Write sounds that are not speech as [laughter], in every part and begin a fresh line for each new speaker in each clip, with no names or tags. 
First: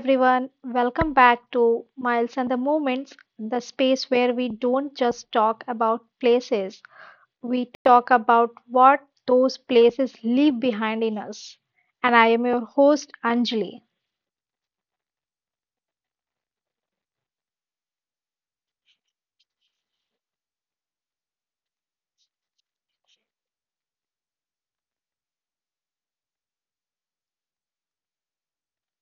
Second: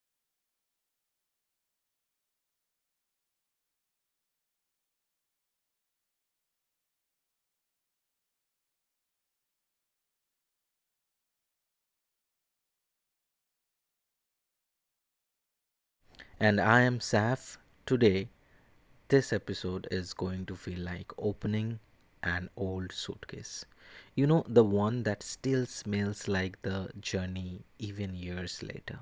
everyone, welcome back to Miles and the Moments, the space where we don't just talk about places, we talk about what those places leave behind in us. And I am your host, Anjali.
And I am Saf. Today, this episode is going to feel like opening an old suitcase. You know, the one that still smells like the journey even years later.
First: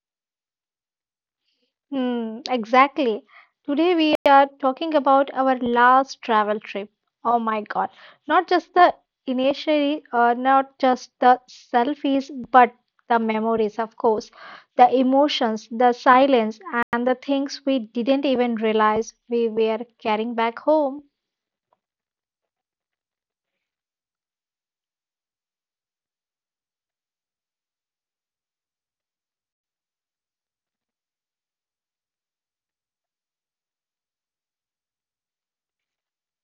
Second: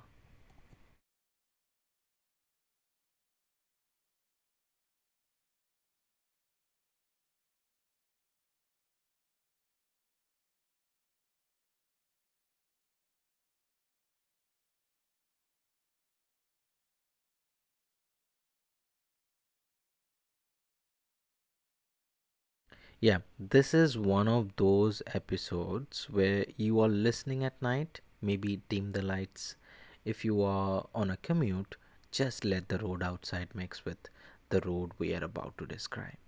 Exactly. Today we are talking about our last travel trip. Oh my God. Not just the not just the selfies, but the memories, of course, the emotions, the silence, and the things we didn't even realize we were carrying back home.
Yeah, this is one of those episodes where you are listening at night, maybe dim the lights. If you are on a commute, just let the road outside mix with the road we are about to describe.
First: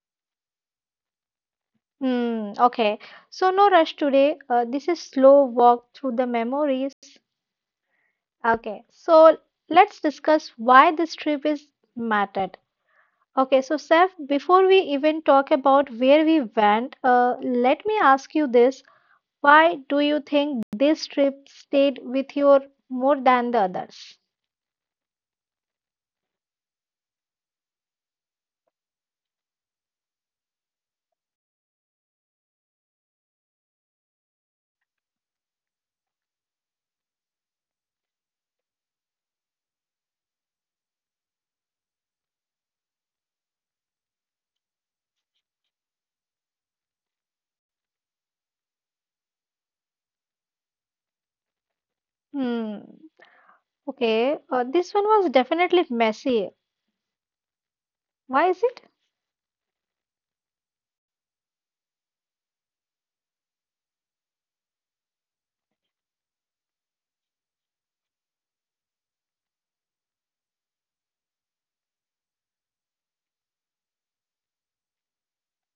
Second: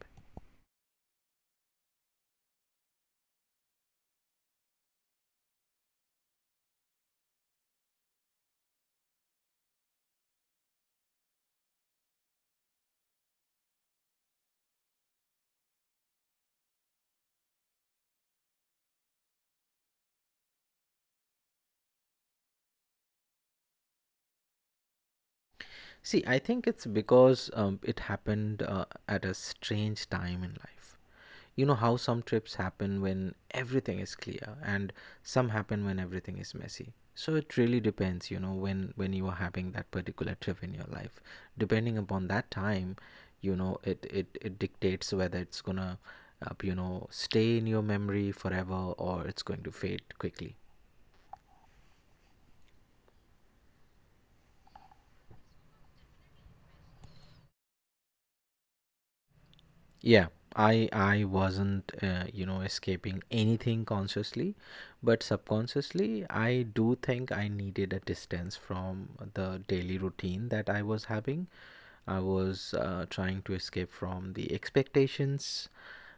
Hmm, okay. So no rush today. This is slow walk through the memories. Okay. So let's discuss why this trip is mattered. Okay, so Seth, before we even talk about where we went, let me ask you this. Why do you think this trip stayed with you more than the others?
See, I think it's because it happened at a strange time in life. You know how some trips happen when everything is clear, and some happen when everything is messy. So it really depends, you know, when you are having that particular trip in your life. Depending upon that time, you know, it dictates whether it's gonna, you know, stay in your memory forever, or it's going to fade quickly.
Hmm. Okay, this one was definitely messy. Why is it?
Yeah, I wasn't you know, escaping anything consciously, but subconsciously I do think I needed a distance from the daily routine that I was having. I was trying to escape from the expectations,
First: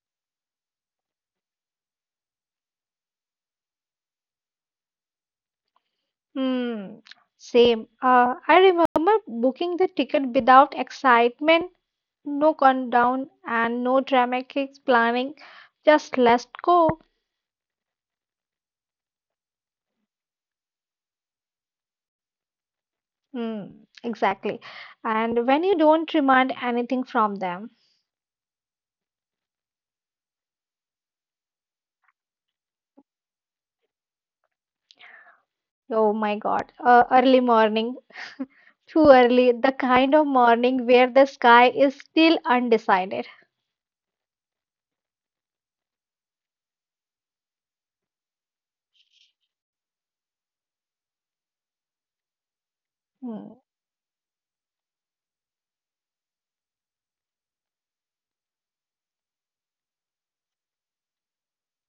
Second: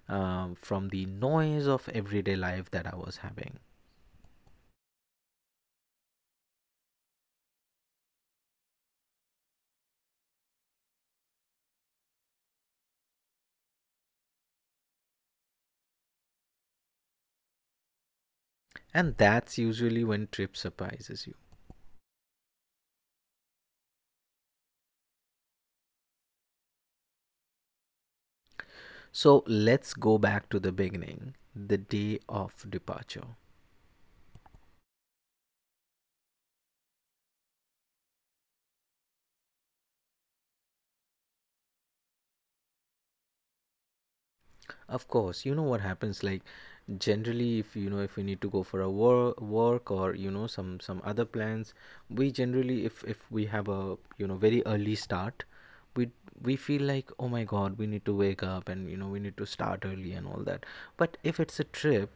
from the noise of everyday life that I was having.
Hmm. Same. I remember booking the ticket without excitement, no countdown, and no dramatic planning. Just let's go.
And that's usually when trip surprises you.
Mm, exactly. And when you don't demand anything from them,
So let's go back to the beginning, the day of departure.
oh my God, early morning, too early, the kind of morning where the sky is still undecided.
Of course, you know what happens. Like, generally, if you know if we need to go for a work, or you know, some other plans, we generally, if we
Mm,
have a, you know, very early start, we we feel like, oh my god, we need to wake up, and you know, we need to start early and all that. But if it's a trip,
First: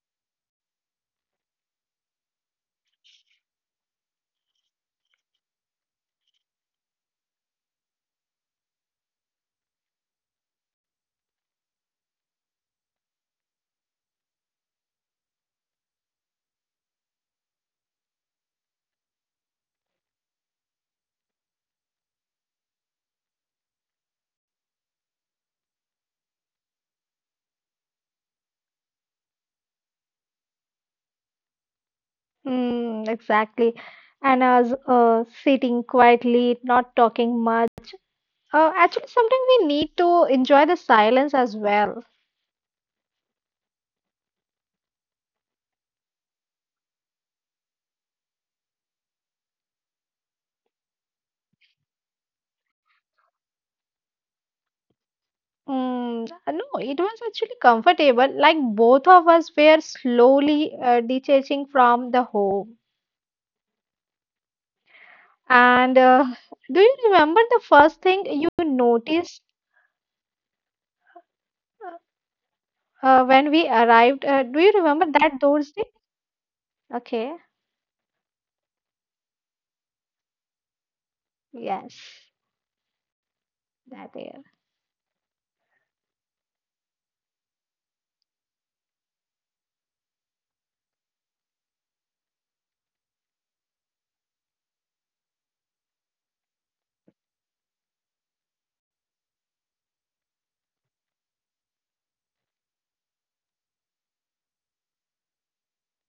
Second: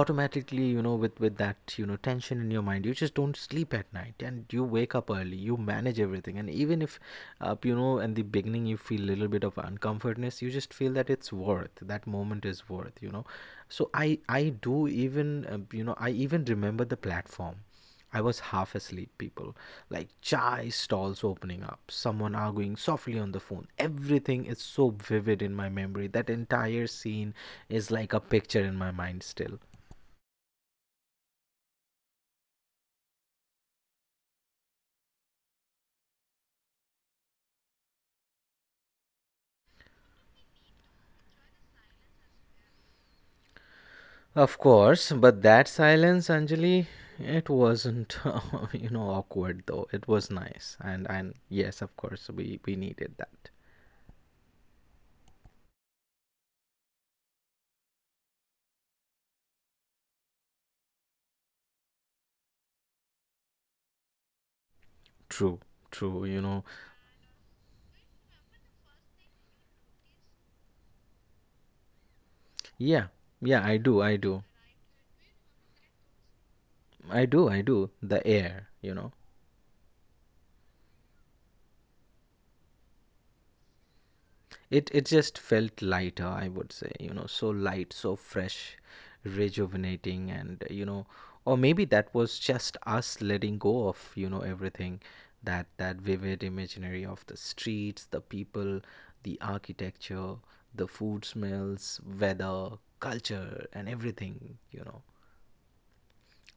automatically, you know, with that, you know, tension in your mind, you just don't sleep at night, and you wake up early, you manage everything. And even if, you know, in the beginning, you feel a little bit of uncomfortness, you just feel that it's worth, that moment is worth, you know. So I do. Even you know, I even remember the platform. I was half asleep, people. Like chai stalls opening up, someone arguing softly on the phone. Everything is so vivid in my memory. That entire scene is like a picture in my mind still.
exactly. And as sitting quietly, not talking much. Actually, sometimes we need to enjoy the silence as well.
Of course, but that silence, Anjali, it wasn't, [laughs] awkward though. It was nice, and yes, of course, we needed that.
Mm, no, it was actually comfortable. Like both of us were slowly detaching from the home.
True, true. You
And
know,
do you remember the first thing you noticed
yeah, yeah. I
when
do,
we
I do,
arrived? Do you remember that Thursday?
I do, I
Okay,
do. The air, you know,
yes, that year.
it just felt lighter, I would say, you know, so light, so fresh, rejuvenating, and you know, or maybe that was just us letting go of, you know, everything, that vivid imaginary of the streets, the people, the architecture, the food smells, weather, culture, and everything, you know.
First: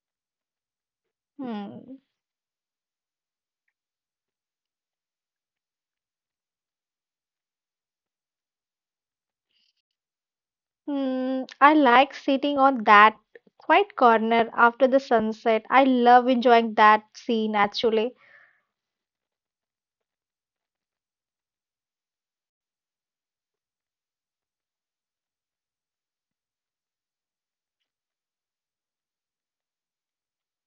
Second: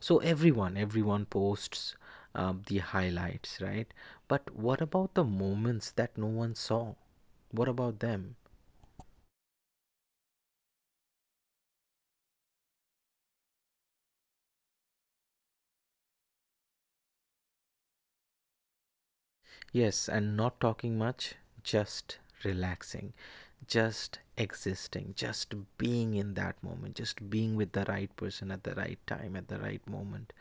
So everyone posts
Hmm.
the highlights, right? But what about the moments that no one saw? What about them?
Hmm. I like sitting on that quiet corner after the sunset. I love enjoying that scene actually.
Yes, and not talking much, just relaxing, just existing, just being in that moment, just being with the right person at the right time, at the right moment,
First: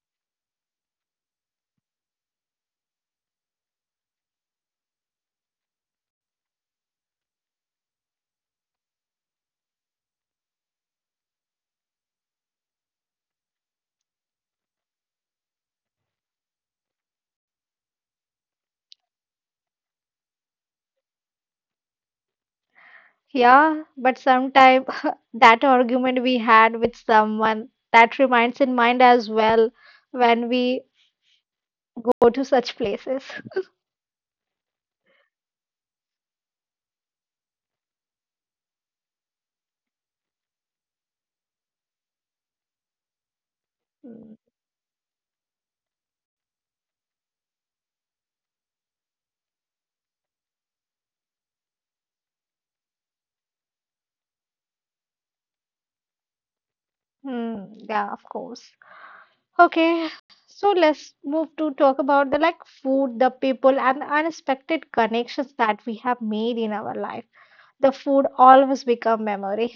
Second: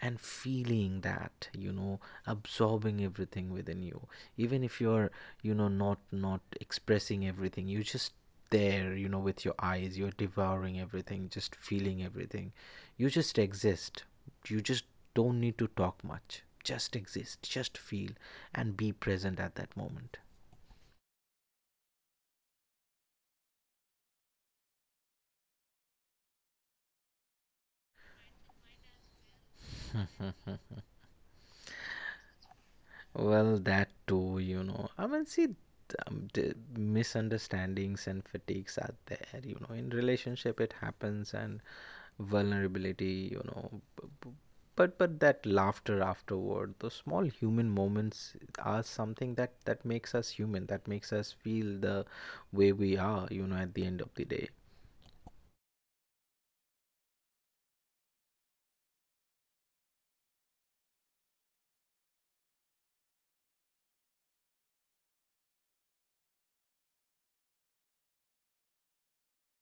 and feeling that, you know, absorbing everything within you. Even if you're, you know, not expressing everything, you just there, you know, with your eyes, you're devouring everything, just feeling everything. You just exist. You just don't need to talk much. Just exist. Just feel and be present at that moment.
Yeah, but sometime [laughs] that argument we had with someone that reminds in mind as well when we
[laughs]
go to such places.
Well, that too, you know. I mean, see, the misunderstandings and fatigues are there, you know. In relationship, it happens, and vulnerability, you know.
[laughs]
But that laughter afterward, those small human moments are something that makes us human. That makes us feel the way we are, you know, at the end of the day.
Hmm. Yeah, of course. Okay, so let's move to talk about the like food, the people, and the unexpected connections that we have made in our life. The food always become memory.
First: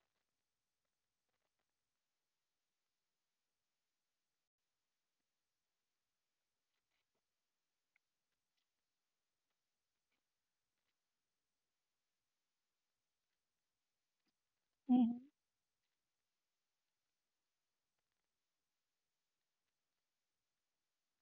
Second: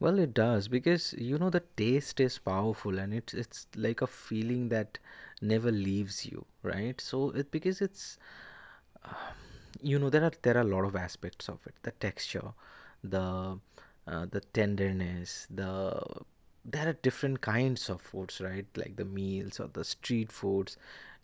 Well, it does, because you know the taste is powerful, and it's like a feeling that never leaves you, right? So it, because it's, you know, there are a lot of aspects of it, the texture, the the
Mhm.
tenderness, the, there are different kinds of foods, right? Like the meals or the street foods,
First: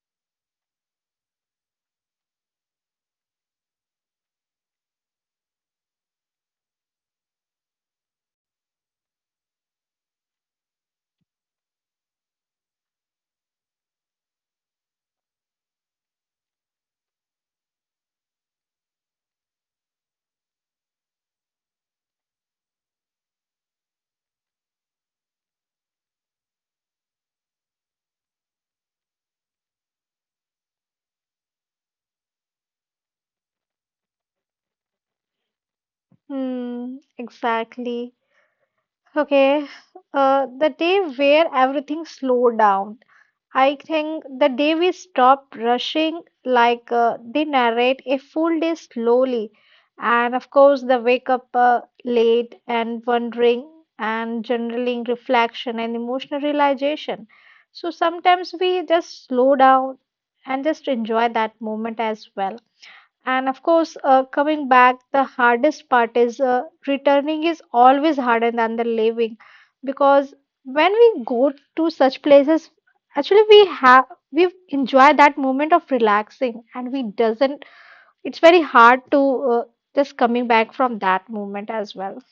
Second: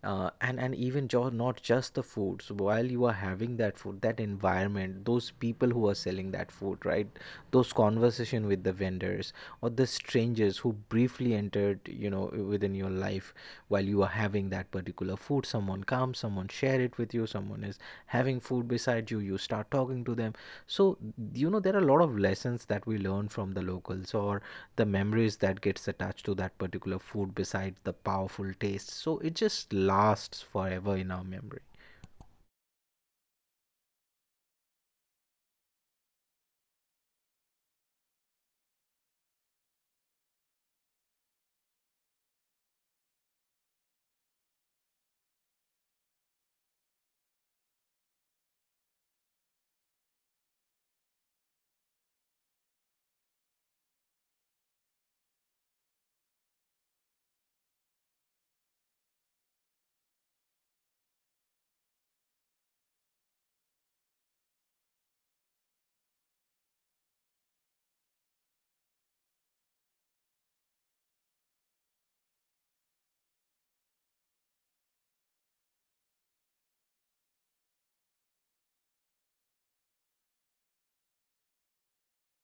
and even, not just the foods, while you are having that food, that environment, those people who are selling that food, right, those conversation with the vendors, or the strangers who briefly entered, you know, within your life. While you are having that particular food, someone comes, someone share it with you, someone is having food beside you, you start talking to them. So, you know, there are a lot of lessons that we learn from the locals, or the memories that gets attached to that particular food beside the powerful taste, so it just lasts forever in our memory.
Mm, exactly. Okay, the day where everything slowed down. I think the day we stopped rushing, like they narrate a full day slowly, and of course, the wake up late and wondering, and generally reflection and emotional realization. So sometimes we just slow down and just enjoy that moment as well. And of course, coming back, the hardest part is returning is always harder than the leaving because when we go to such places, actually we enjoy that moment of relaxing, and we doesn't. It's very hard to uh, just coming back from that moment as well.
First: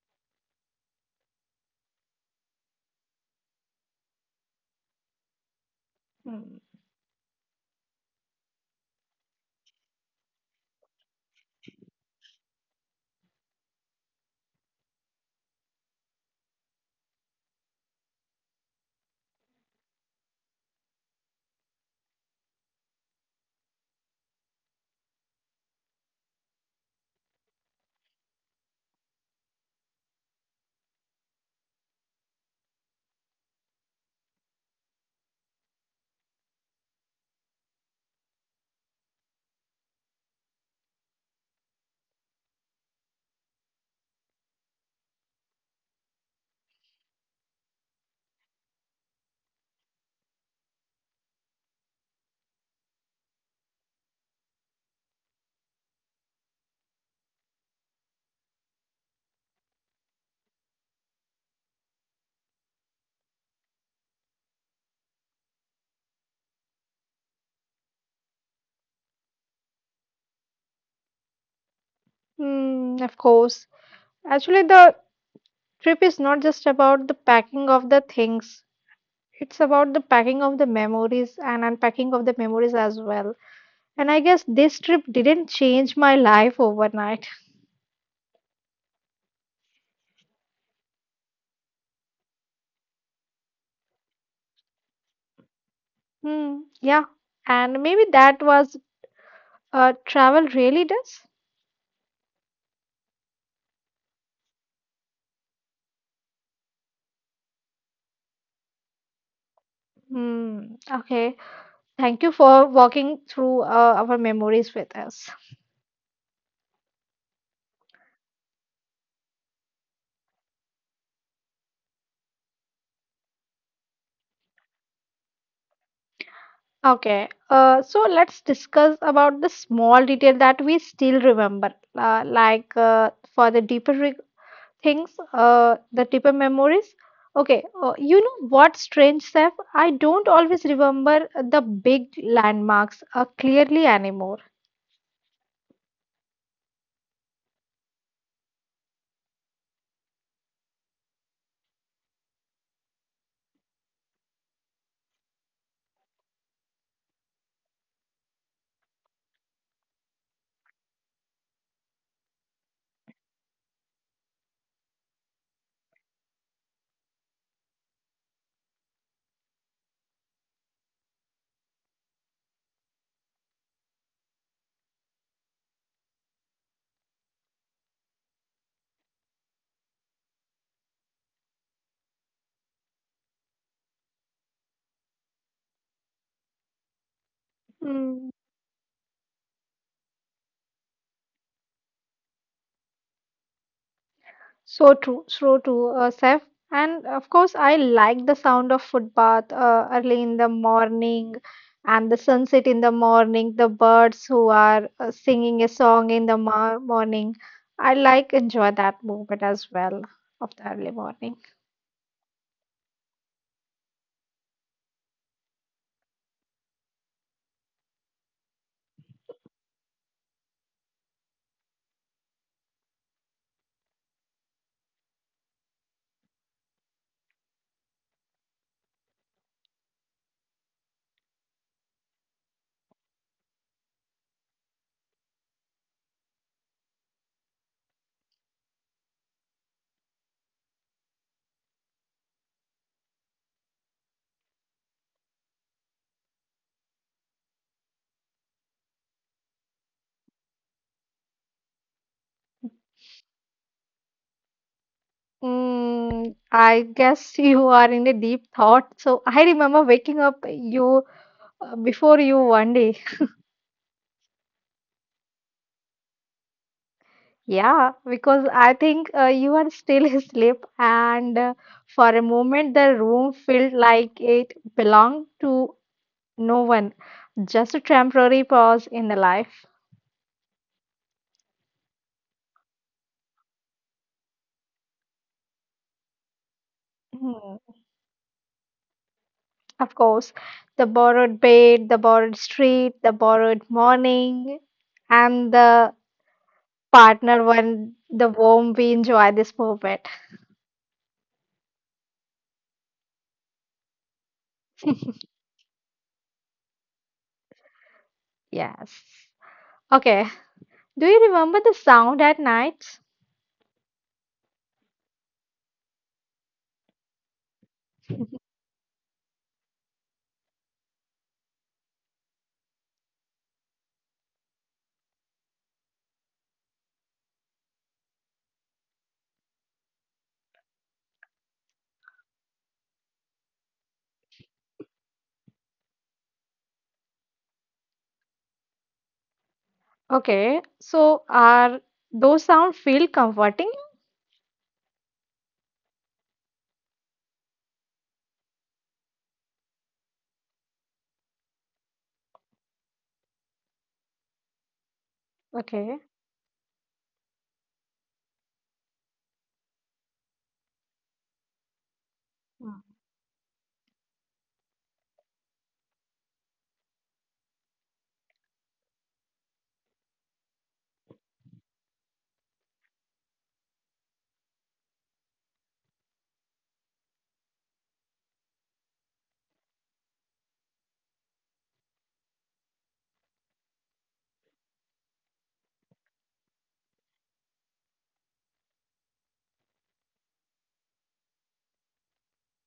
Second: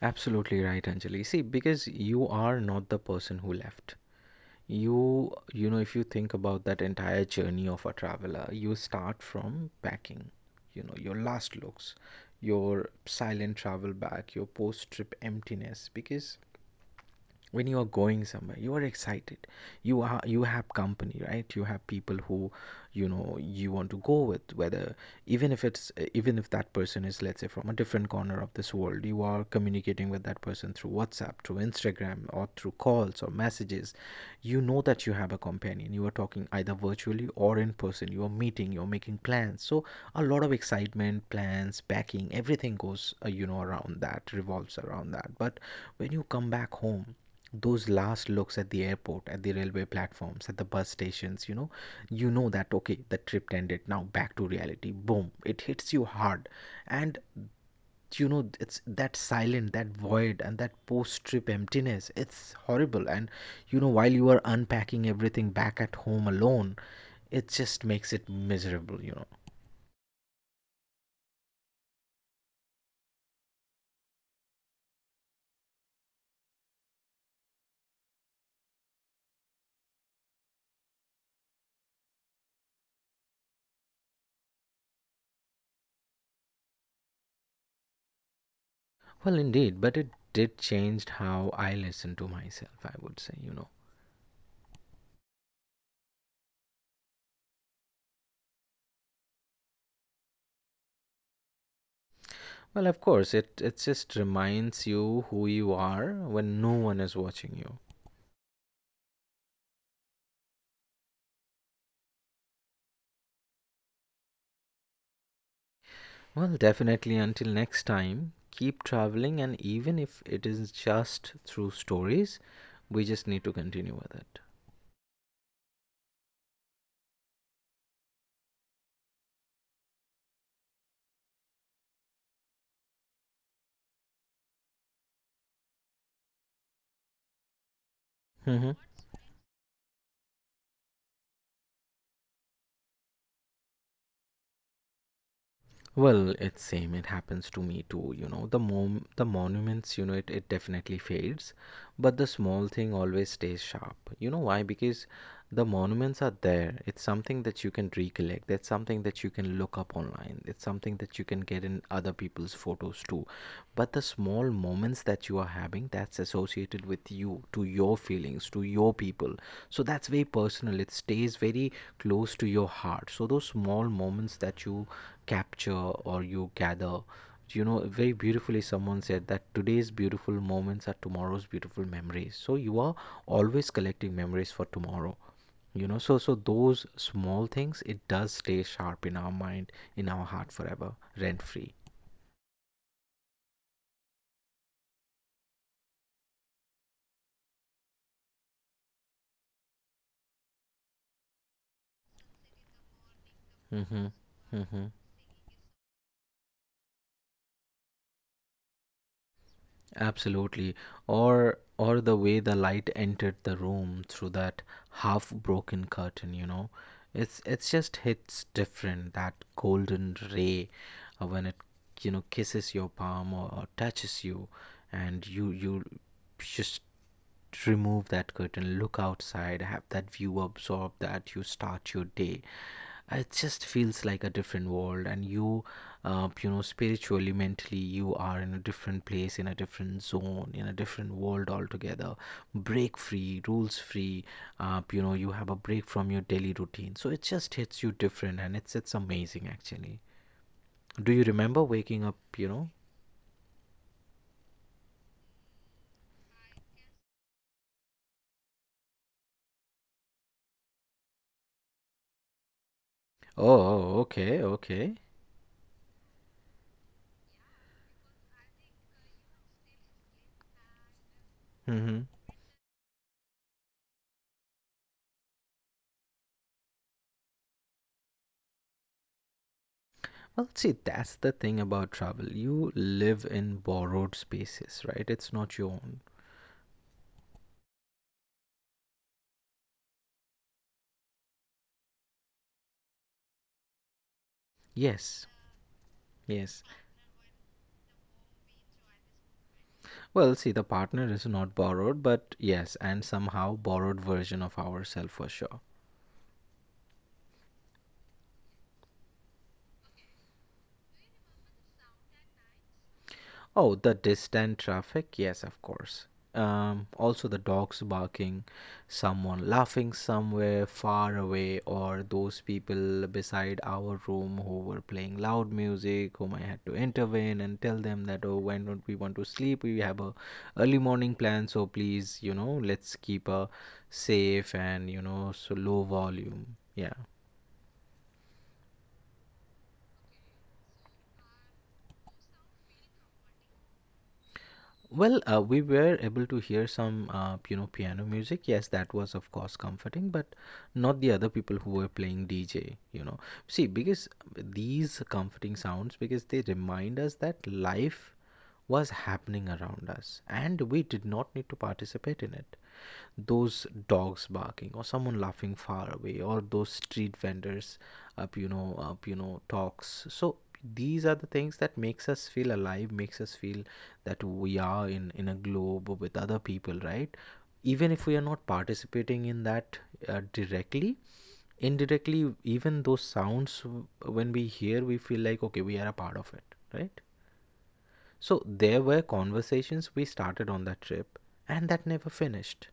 Absolutely right, Anjali. See, because you are not the person who left. You know, if you think
Hmm.
about that entire journey of a traveler, you start from packing, you know, your last looks, your silent travel back, your post trip emptiness, because when you are going somewhere, you are excited. You have company, right? You have people who, you know, you want to go with. Whether, even if that person is, let's say, from a different corner of this world, you are communicating with that person through WhatsApp, through Instagram, or through calls or messages. You know that you have a companion, you are talking either virtually or in person, you are meeting, you're making plans. So a lot of excitement, plans, packing, everything goes, you know, around that revolves around that. But when you come back home, those last looks at the airport, at the railway platforms, at the bus stations, you know, you know that, okay, the trip ended, now back to reality, boom, it hits you hard. And you know, it's that silent, that void, and that post trip emptiness, it's horrible. And you know, while you are unpacking everything back at home alone, it just makes it miserable, you know.
Mm, of course. Actually, the trip is not just about the packing of the things. It's about the packing of the memories and unpacking of the memories as well. And I guess this trip didn't change my life overnight.
Well, indeed, but it did change how I listen to myself, I would say, you know.
Hmm, yeah. And maybe that was travel really does.
Well, of course, it just reminds you who you are when no one is watching you.
Hmm, okay. Thank you for walking through our memories with us.
Well, definitely. Until next time, keep traveling, and even if it is just through stories, we just need to continue with it.
Okay. So let's discuss about the small detail that we still remember, uh, like uh, for the deeper re things, the deeper memories. Okay, you know what,
Hmm.
strange self? I don't always remember the big landmarks clearly anymore.
Well, it's same. It happens to me too. You know, the mom, the monuments. You know, it definitely fades, but the small thing always stays sharp. You know why? Because the monuments are there, it's something that you can recollect, that's something that you can look up online, it's something that you can get in other people's photos too. But the small moments that you are having, that's associated with you, to your feelings, to your people, so that's very personal, it stays very close to your heart. So those small moments that you capture or you gather, you know, very beautifully, someone said that today's beautiful moments are tomorrow's beautiful memories, so you are always collecting memories for tomorrow, you know. So those small things, it
Mm.
does stay sharp in our mind, in our heart, forever, rent free.
So true, Seth. And of course, I like the sound of footpath early in the morning and the sunset in the morning, the birds
Mm-hmm,
who are
mm-hmm.
singing a song in the mo morning. I like enjoy that moment as well of the early
Absolutely.
morning.
Or the way the light entered the room through that half broken curtain, you know. It's just hits different, that golden ray, when it, you know, kisses your palm, or touches you, and you just remove that curtain, look outside, have that view, absorb that, you start your day. It just feels like a different world, and you, you know, spiritually, mentally, you are in a different place, in a different zone, in a different world altogether. Break free, rules free. You know, you have a break from your daily routine, so it just hits you different, and it's amazing actually. Do you remember waking up? You know?
Mm, I guess you are in a deep thought. So I remember waking up you before you one day.
Oh, okay, okay.
Yeah, because I think you are still [laughs] asleep, and for a
Mm-hmm.
moment the room felt like it belonged to no one. Just a temporary pause in the life.
Well, see, that's the thing about travel. You live in borrowed spaces, right? It's not your own.
Mm, of course, the borrowed bed, the borrowed street, the borrowed morning, and
Yes,
the
yes.
partner when the warm we enjoy this moment.
Well, see, the partner is not borrowed, but yes, and somehow borrowed version of ourselves for sure.
Yes. Okay. Do you remember the sound at night?
Oh, the distant traffic? Yes, of course. Also, the dogs barking, someone laughing somewhere far away, or those people beside our room who were playing loud music, whom I had to intervene and tell them that, oh, why don't we want to sleep? We have a early morning plan, so please, you know, let's keep a safe and you know, so low volume. Yeah.
Okay. So are those sounds feel comforting?
Well, we were able to hear some, you know, piano music. Yes, that was of course comforting, but not the other people who were playing DJ. You know, see, because these comforting
Okay.
sounds, because they remind us that life was happening around us, and we did not need to participate in
Mm.
it. Those dogs barking, or someone laughing far away, or those street vendors, up, you know, talks. So these are the things that makes us feel alive, makes us feel that we are in a globe with other people, right? Even if we are not participating in that directly, indirectly, even those sounds when we hear, we feel like okay, we are a part of it, right? So there were conversations we started on that trip and that never finished.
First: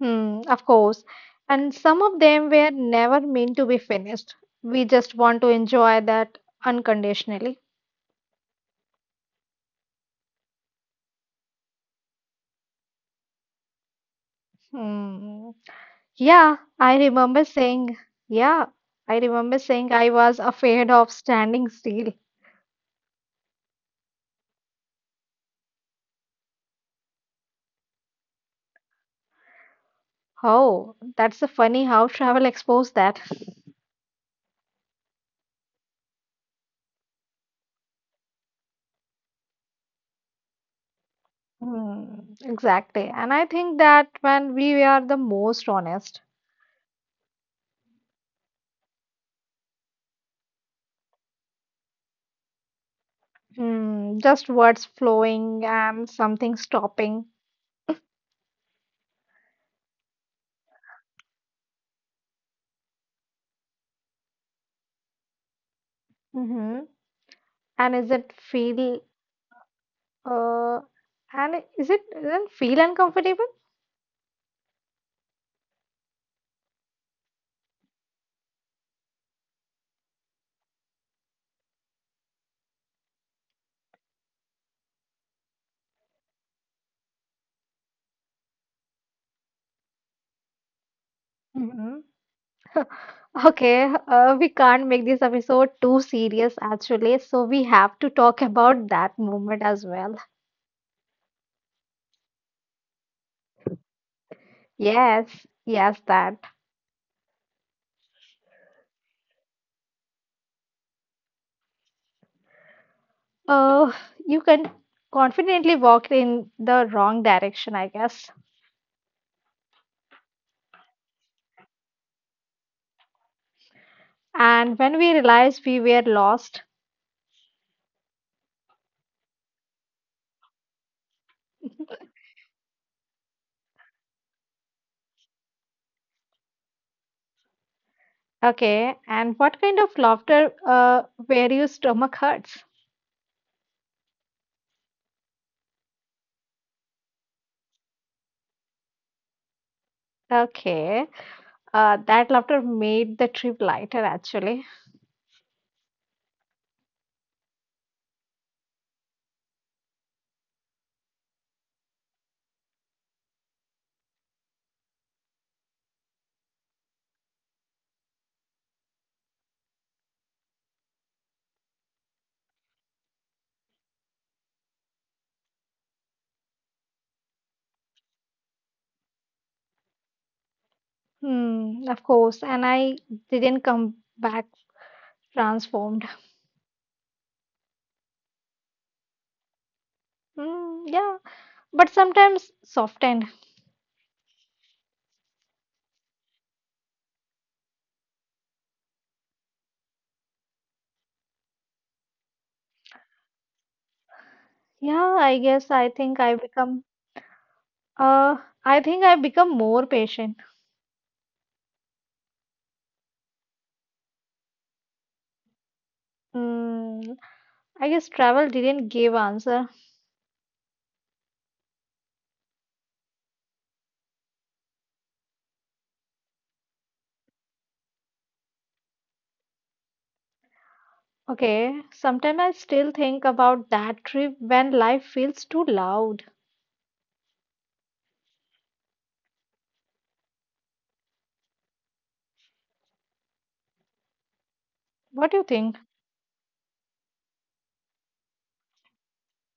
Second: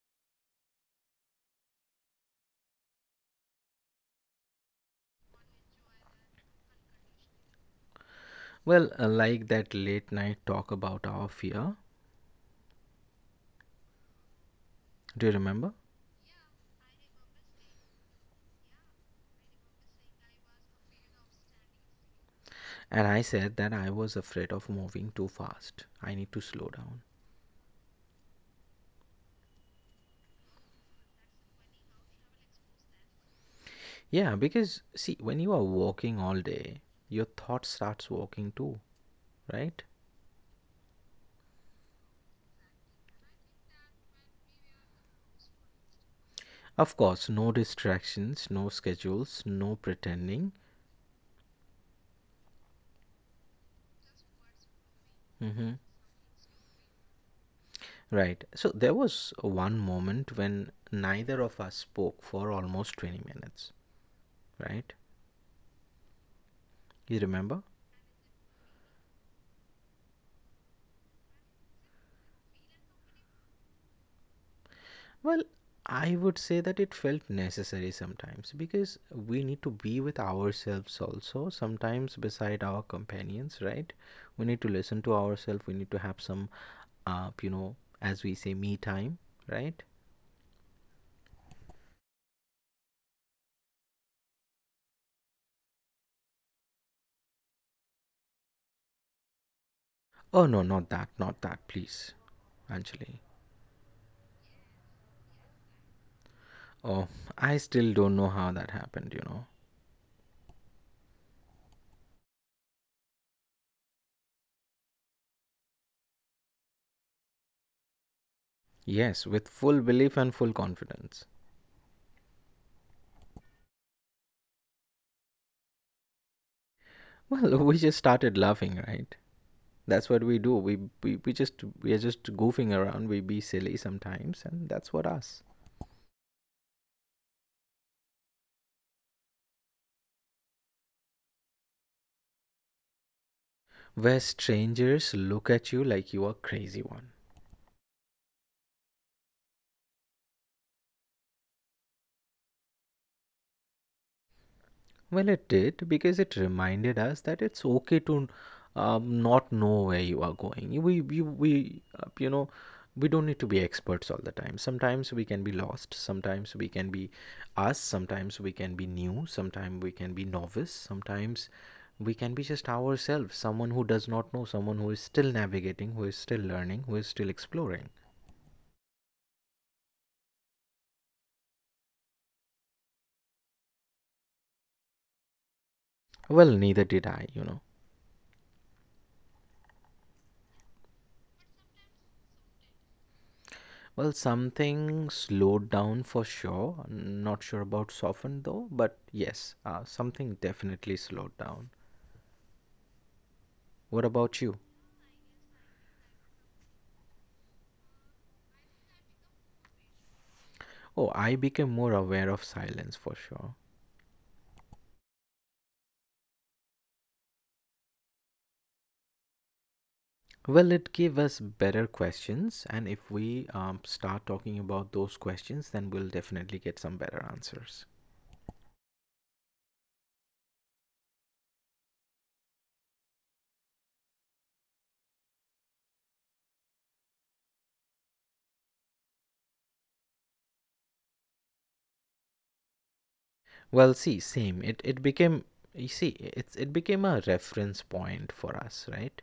Hmm, of course. And some of them were never meant to be finished. We just want to enjoy that unconditionally.
Well, like that late night talk about our fear. Do
Hmm.
you remember?
Yeah, I remember saying, yeah, I remember saying I was afraid of standing still.
And I said that I was afraid of moving too fast. I need to slow down.
Oh, that's a funny how travel exposed that.
Yeah, because see, when you are walking all day, your thought starts walking too, right?
Hmm. Exactly. And I think that when we are the most honest,
Of course, no distractions, no schedules, no pretending.
hmm, just words flowing and
Hmm.
something stopping.
Right. So there was one moment when neither of us spoke for almost 20 minutes, right?
Hmm.
You
And
remember?
is it feel uh and is it doesn't feel uncomfortable?
Well, I would say that it felt necessary sometimes because we need to be with ourselves also, sometimes beside our companions, right? We need to listen to ourselves, we need to have some, uh, you know, as we say, me time, right?
Hmm. Okay, we can't make this episode too serious actually, so we have to talk about that moment as well.
Oh, no, not that, not that, please, Anjali.
Yes, yes, that.
Oh, I still don't know how that happened.
Uh, you can confidently walk in the wrong direction, I guess.
Yes, with full belief and full confidence.
And when we realized we were lost,
Well, [laughs] we just started laughing, right? That's what we do. We, we we just we are just goofing around. We be silly sometimes, and that's what us.
okay, and what kind of laughter were your stomach hurts?
Where strangers look at you like you are crazy one.
Okay, that laughter made the trip lighter actually.
Well, it did because it reminded us that it's okay to not know where you are going. We don't need to be experts all the time. Sometimes we can be lost. Sometimes we can be us. Sometimes we can be new. Sometimes we can be novice. Sometimes we can be just ourselves, someone who does not know, someone who is still navigating, who is still learning, who is still exploring.
Hmm, of course, and I didn't come back transformed.
Well, neither did I.
Hmm, yeah, but sometimes softened.
Well, something slowed down for sure. Not sure about softened though, but yes, something definitely slowed down. What about you?
Yeah, I guess uh, I think I become more patient.
Oh, I became more aware of silence for sure.
Hmm, I guess travel didn't give answer.
Well, it gave us better questions, and if we start talking about those questions, then we'll definitely get some better answers.
Okay, sometimes I still think about that trip when life feels too loud.
Well, see, same.
What
It
do you
it
think?
became You see, it became a reference point for us, right?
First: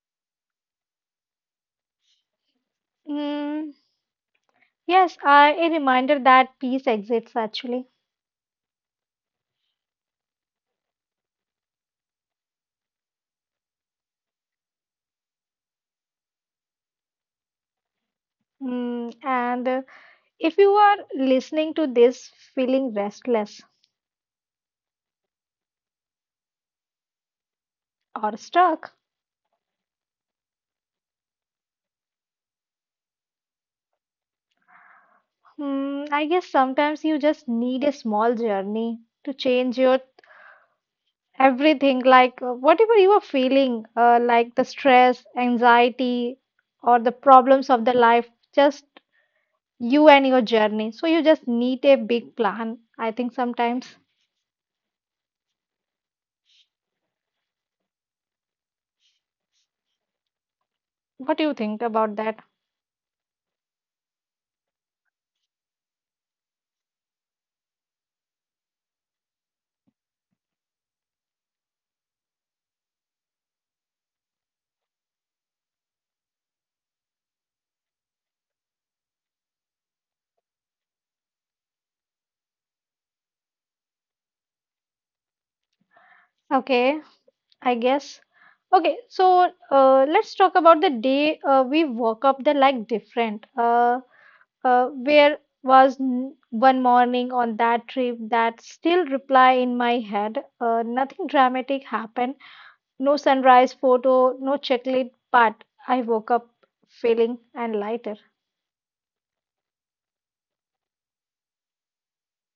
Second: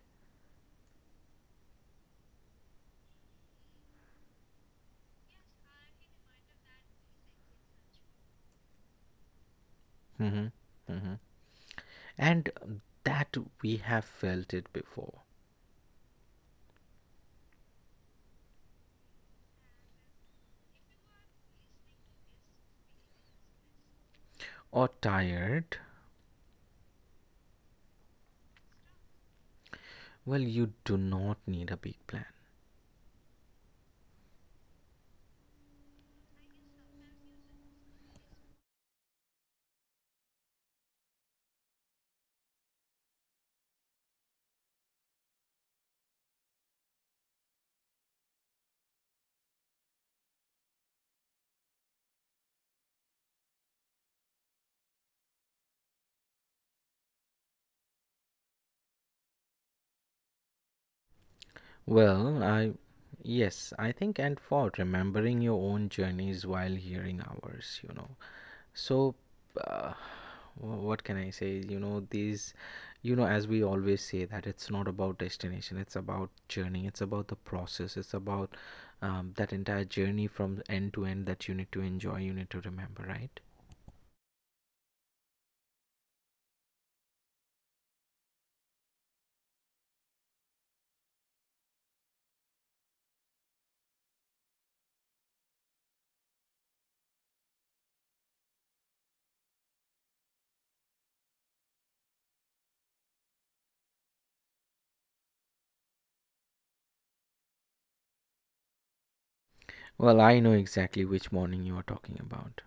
Mm, yes, a reminder that peace exists actually.
Mm-hmm. Mm-hmm. And that we have felt it before.
Mm, and if you are listening to this feeling restless
Or tired,
or stuck,
well, you do not need a big plan.
mm, I guess sometimes you just need a small journey to change your everything, like whatever you are feeling, like the stress, anxiety, or the problems of the life, just you and your journey. So you just need a big plan, I think sometimes. What do you think about
Well,
that?
yes, I think, and for remembering your own journeys while hearing ours. So, uh, what can I say? You know, as we always say, that it's not about destination, it's about journey, it's about the process, it's about that entire journey from end to end that you need to enjoy, you need to remember, right?
Okay, I guess. Okay, so let's talk about the day we woke up the like different. Where was one morning on that trip that still reply in my head. Nothing dramatic happened. No sunrise photo, no chocolate, but I woke up feeling and lighter.
Well, I know exactly which morning you are talking about.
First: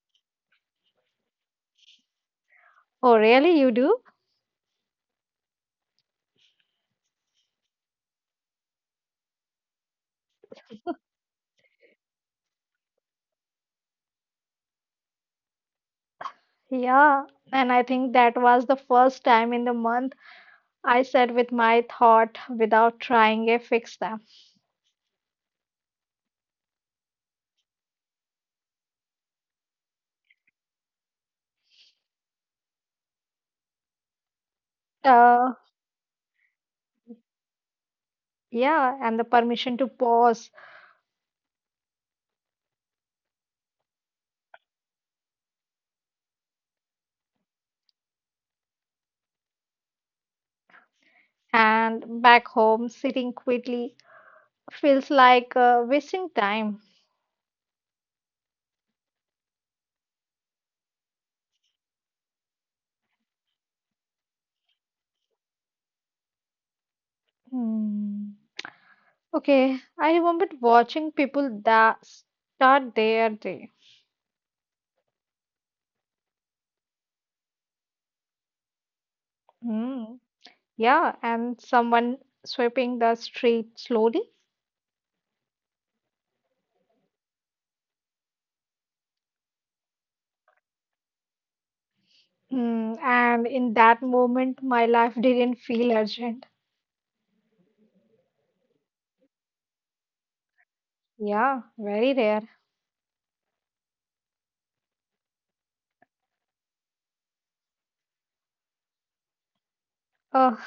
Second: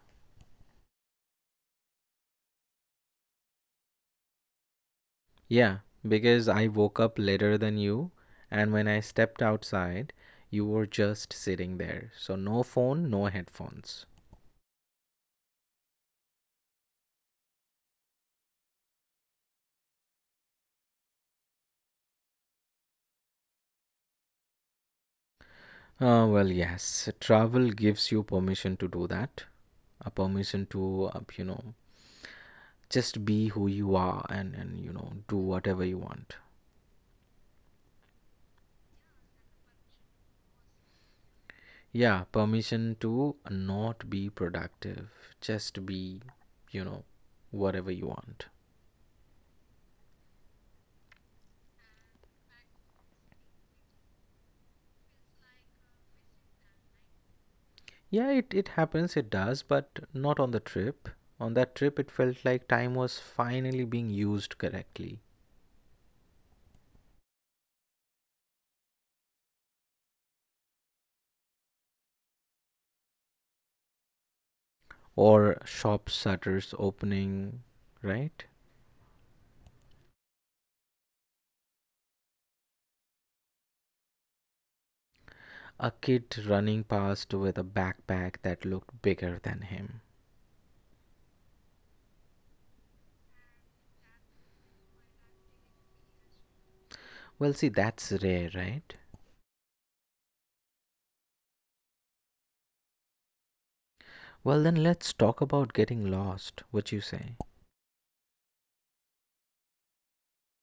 Oh, really? You do?
Yeah, because I woke up later than you, and when I stepped outside, you were just sitting there. So, no phone, no headphones.
Yeah, and I think that was the first time in the month I sat with my thought without trying to fix them.
Well, yes, travel gives you permission to do that. A permission to, just be who you are, and, do
Uh,
whatever you want.
yeah, and the permission to pause
Yeah, permission to not be productive, just be, you know, whatever you want.
and back home, sitting quietly feels like wasting time.
Yeah, it happens, it does, but not on the trip. On that trip, it felt like time was finally being used correctly.
Hmm. Okay, I remembered watching people that start their day.
Or shop shutters opening, right?
Hmm. Yeah, and someone sweeping the street slowly.
A kid running past with a backpack that looked bigger than him.
Mm, and in that moment, my life didn't feel urgent.
Well, see, that's rare, right?
Yeah, very rare.
Well, then let's talk about getting lost. What you say?
Oh,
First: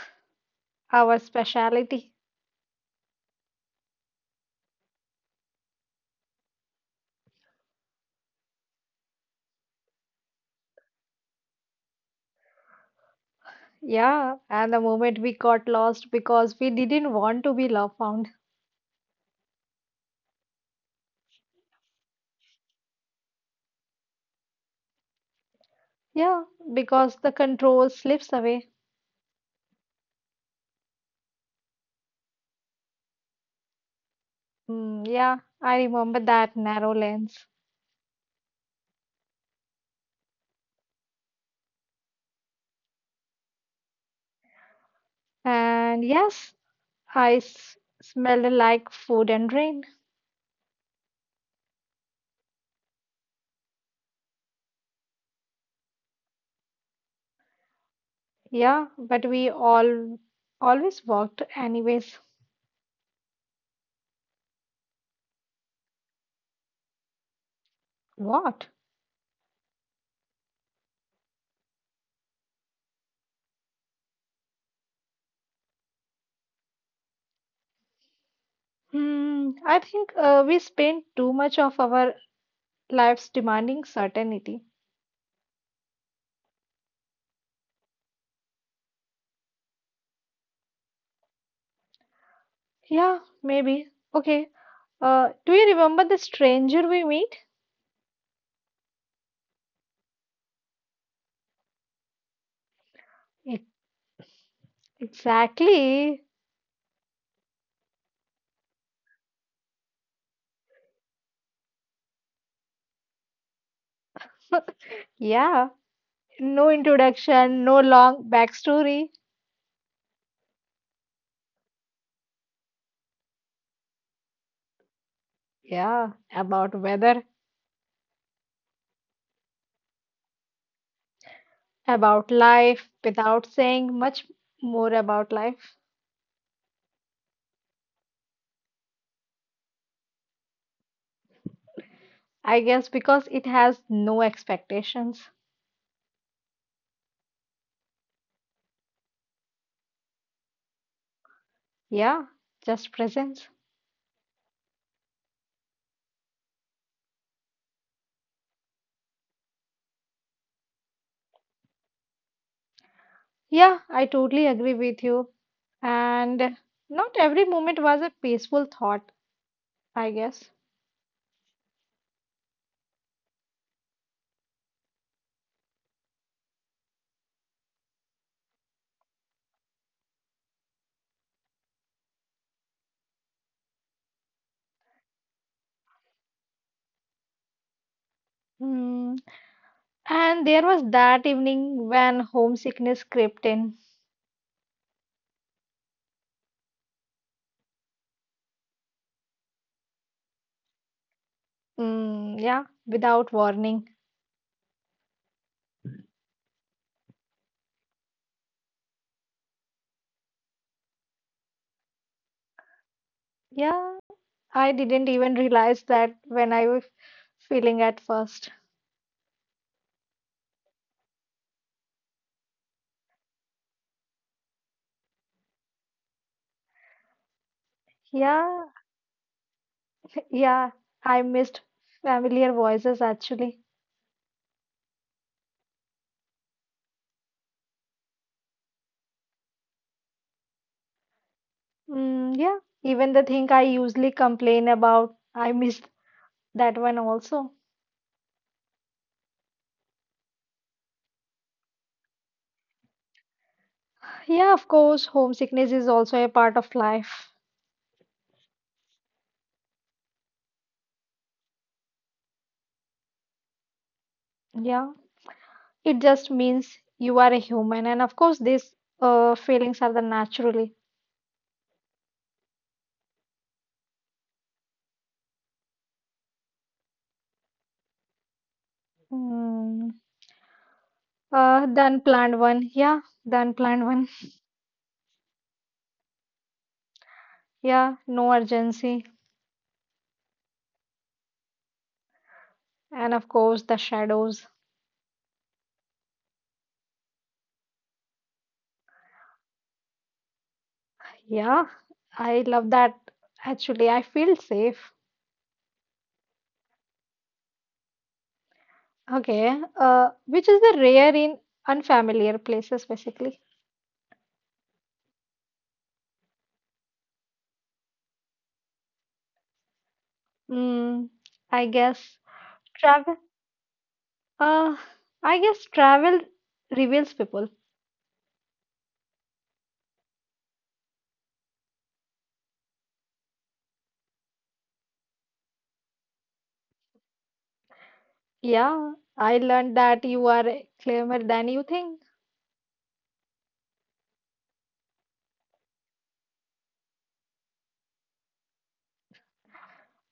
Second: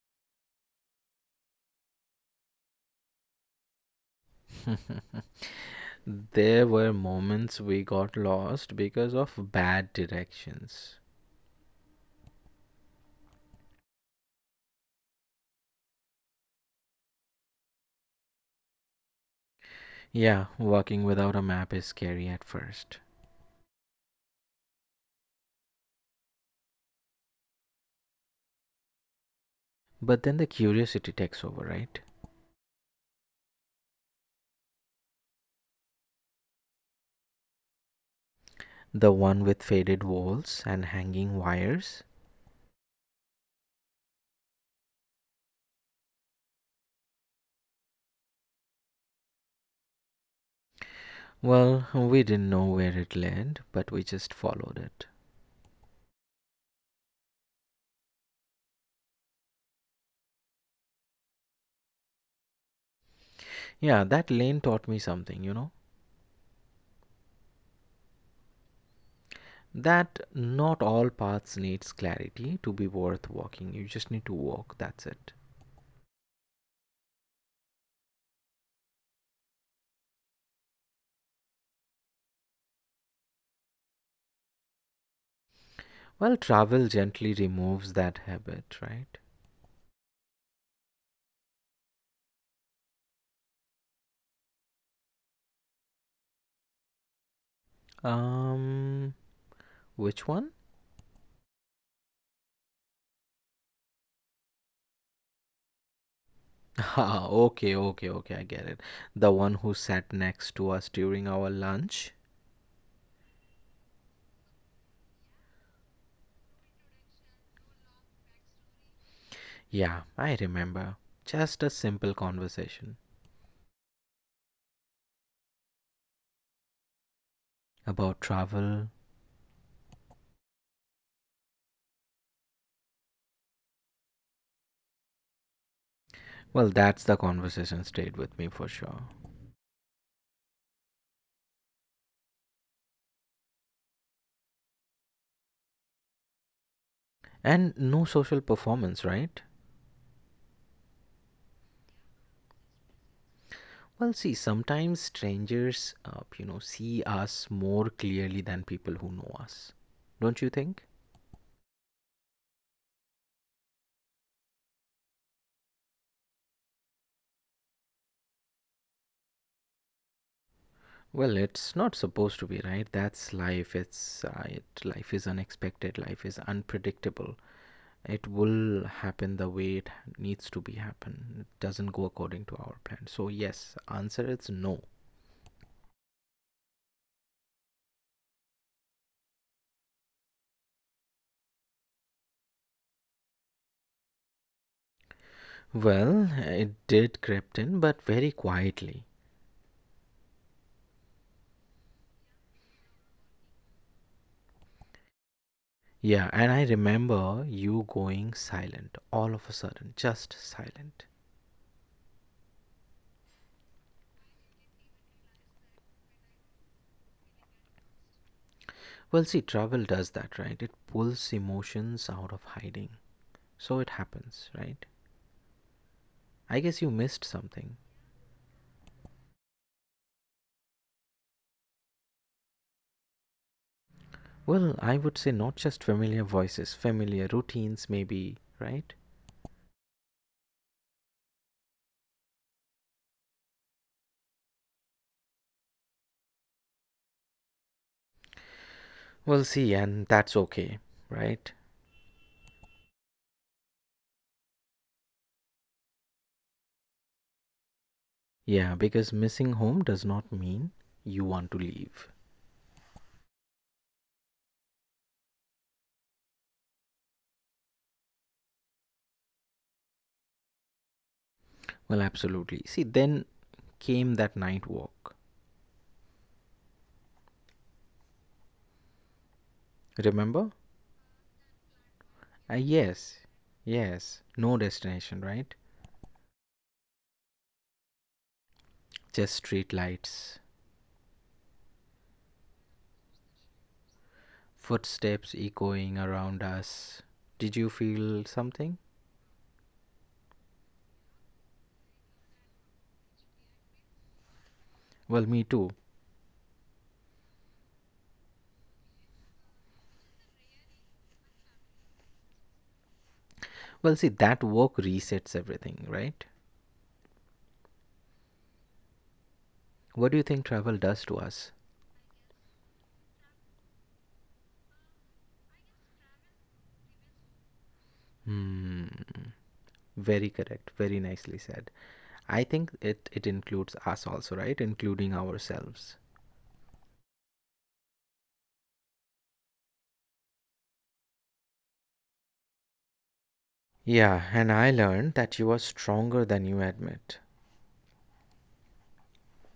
our speciality.
[laughs] There were moments we got lost because of bad directions.
Yeah, and the moment we got lost because we didn't want to be love found.
Yeah, walking without a map is scary at first.
Yeah, because the control slips away.
But then the curiosity takes over, right?
Mm, yeah, I remember that narrow lens.
The one with faded walls and hanging wires.
And yes, I s smelled like food and rain.
Well, we didn't know where it led, but we just followed it.
Yeah, but we all always walked anyways.
Yeah, that lane taught me something, you know?
What?
That not all paths needs clarity to be worth walking. You just need to walk, that's it.
Hmm, I think we spend too much of our lives demanding certainty.
Well, travel gently removes that habit, right?
Yeah, maybe. Okay. Do you remember the stranger we meet?
Um, which one? [laughs]
E- Exactly.
Ah, okay, okay, okay, I get it. The one who sat next to us during our lunch.
[laughs] Yeah. No introduction, no long backstory.
Yeah, I remember. Just a simple conversation
Yeah. About weather,
about travel.
about life, without saying much more about life.
Well, that's the conversation stayed with me for sure.
I guess because it has no expectations.
And no social performance, right?
Yeah. Just presence.
Well, see, sometimes strangers, see us more clearly than people who know us. Don't you think?
Yeah, I totally agree with you. And not every moment was a peaceful thought, I guess.
Well, it's not supposed to be, right? That's life. It's life is unexpected. Life is unpredictable. It will happen the way it needs to be happen. It doesn't go according to our plan, so yes, answer is no.
Hmm. And there was that evening when homesickness crept in.
Well, it did crept in, but very quietly.
Mm, yeah, without warning.
Yeah, and I remember you going silent all of a sudden, just silent.
Yeah, I didn't even realize that when I was feeling at first.
Well, see, travel does that, right? It pulls emotions out of hiding, so it happens, right? I guess you missed something.
Yeah, yeah, I missed familiar voices actually.
Well, I would say, not just familiar voices, familiar routines maybe, right?
Mm, yeah, even the thing I usually complain about, I missed that one also.
Well, see, and that's okay, right?
Yeah, of course, homesickness is also a part of life.
Yeah, because missing home does not mean you want to leave.
Yeah, it just means you are a human, and of course, these feelings are the natural.
Well, absolutely. See, then came that night walk.
Mm,
Remember?
the unplanned one. Yeah,
Uh,
the unplanned
yes,
one.
yes. No destination, right?
Yeah, no urgency.
Just street lights,
And of course, the shadows.
footsteps echoing around us. Did you feel something?
Yeah, I love that. Actually, I feel safe.
Well, me too.
Okay, which is the rare in unfamiliar places, basically.
Well, see, that walk resets everything, right? What do you
Mm,
think travel
I
does to
guess
us?
travel. Uh, I guess travel reveals people.
Hmm, very correct. Very nicely said. I think it includes us also, right? Including ourselves.
Yeah, I learned that you are clever than you think.
Yeah, and I learned that you are stronger than you admit.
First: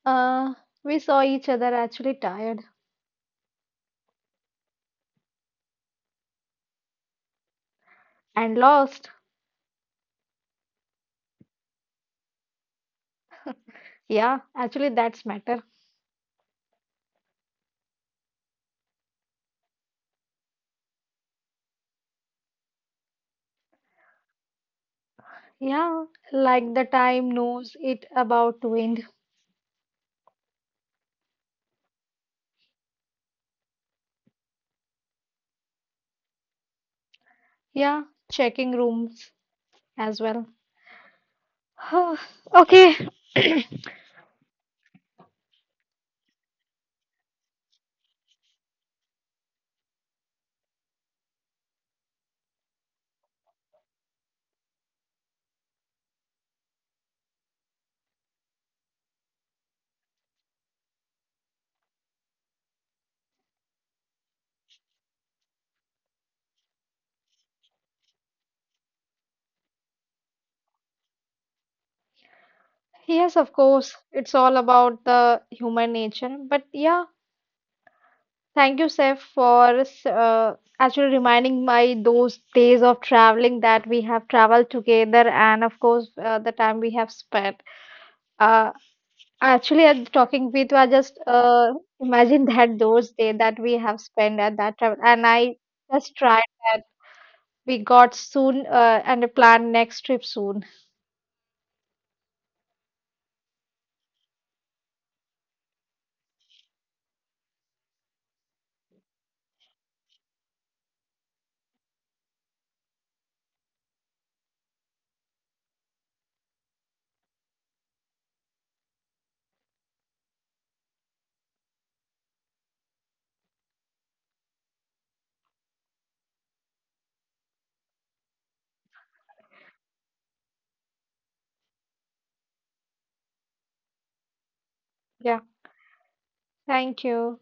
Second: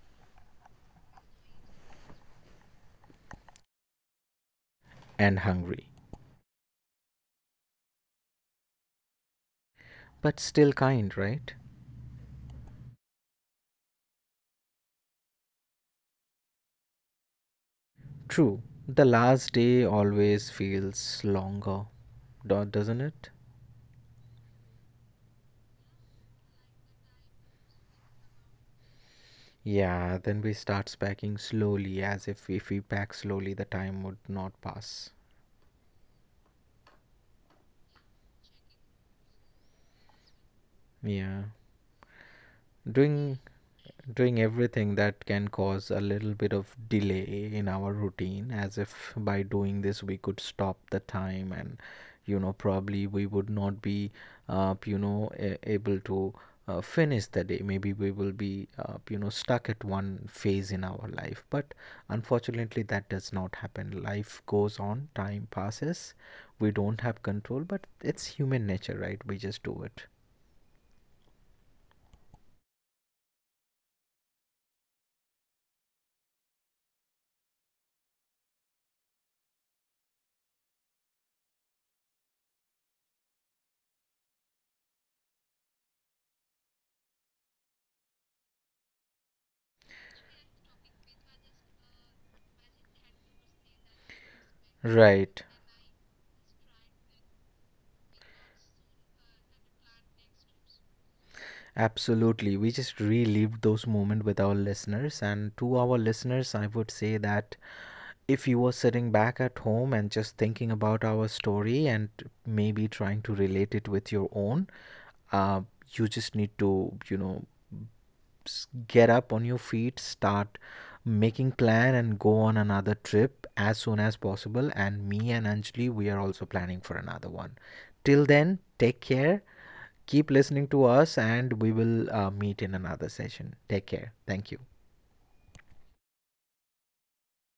Uh, we saw each other actually tired
And hungry.
and lost.
But still kind, right?
Yeah, actually, that's matter.
True. The last day always feels longer, doesn't it?
Yeah, like the time knows it about to end.
Yeah, then we start packing slowly, as if we pack slowly, the time would not pass.
Yeah, checking rooms as well.
Yeah.
[sighs] Okay,
doing doing everything that can cause a little bit of delay in our routine, as if by doing this we could stop the time, and probably we would not be able to finish the day. Maybe we will be stuck at one phase in our life, but unfortunately that does not happen. Life goes on, time passes. We don't have control, but it's human nature, right? We just do it,
yes, of course, it's all about the human nature. But yeah, thank you, Seth, for actually reminding my those days of traveling that we have traveled together, and of course, the time we have spent. Uh, Actually, I'm talking with you. I just imagine that those day that we have spent at that travel, and
right?
I just tried that we got soon and a plan next trip soon.
Absolutely. We just relived those moments with our listeners. And to our listeners, I would say that if you were sitting back at home and just thinking about our story and maybe trying to relate it with your own, uh, you just need to, get up on your feet, start making plan and go on another trip as soon as possible. And me and Anjali, we are also planning for another one. Till then, take care. Keep listening to us, and we will meet in another session. Take care. Thank you.
Yeah, thank you.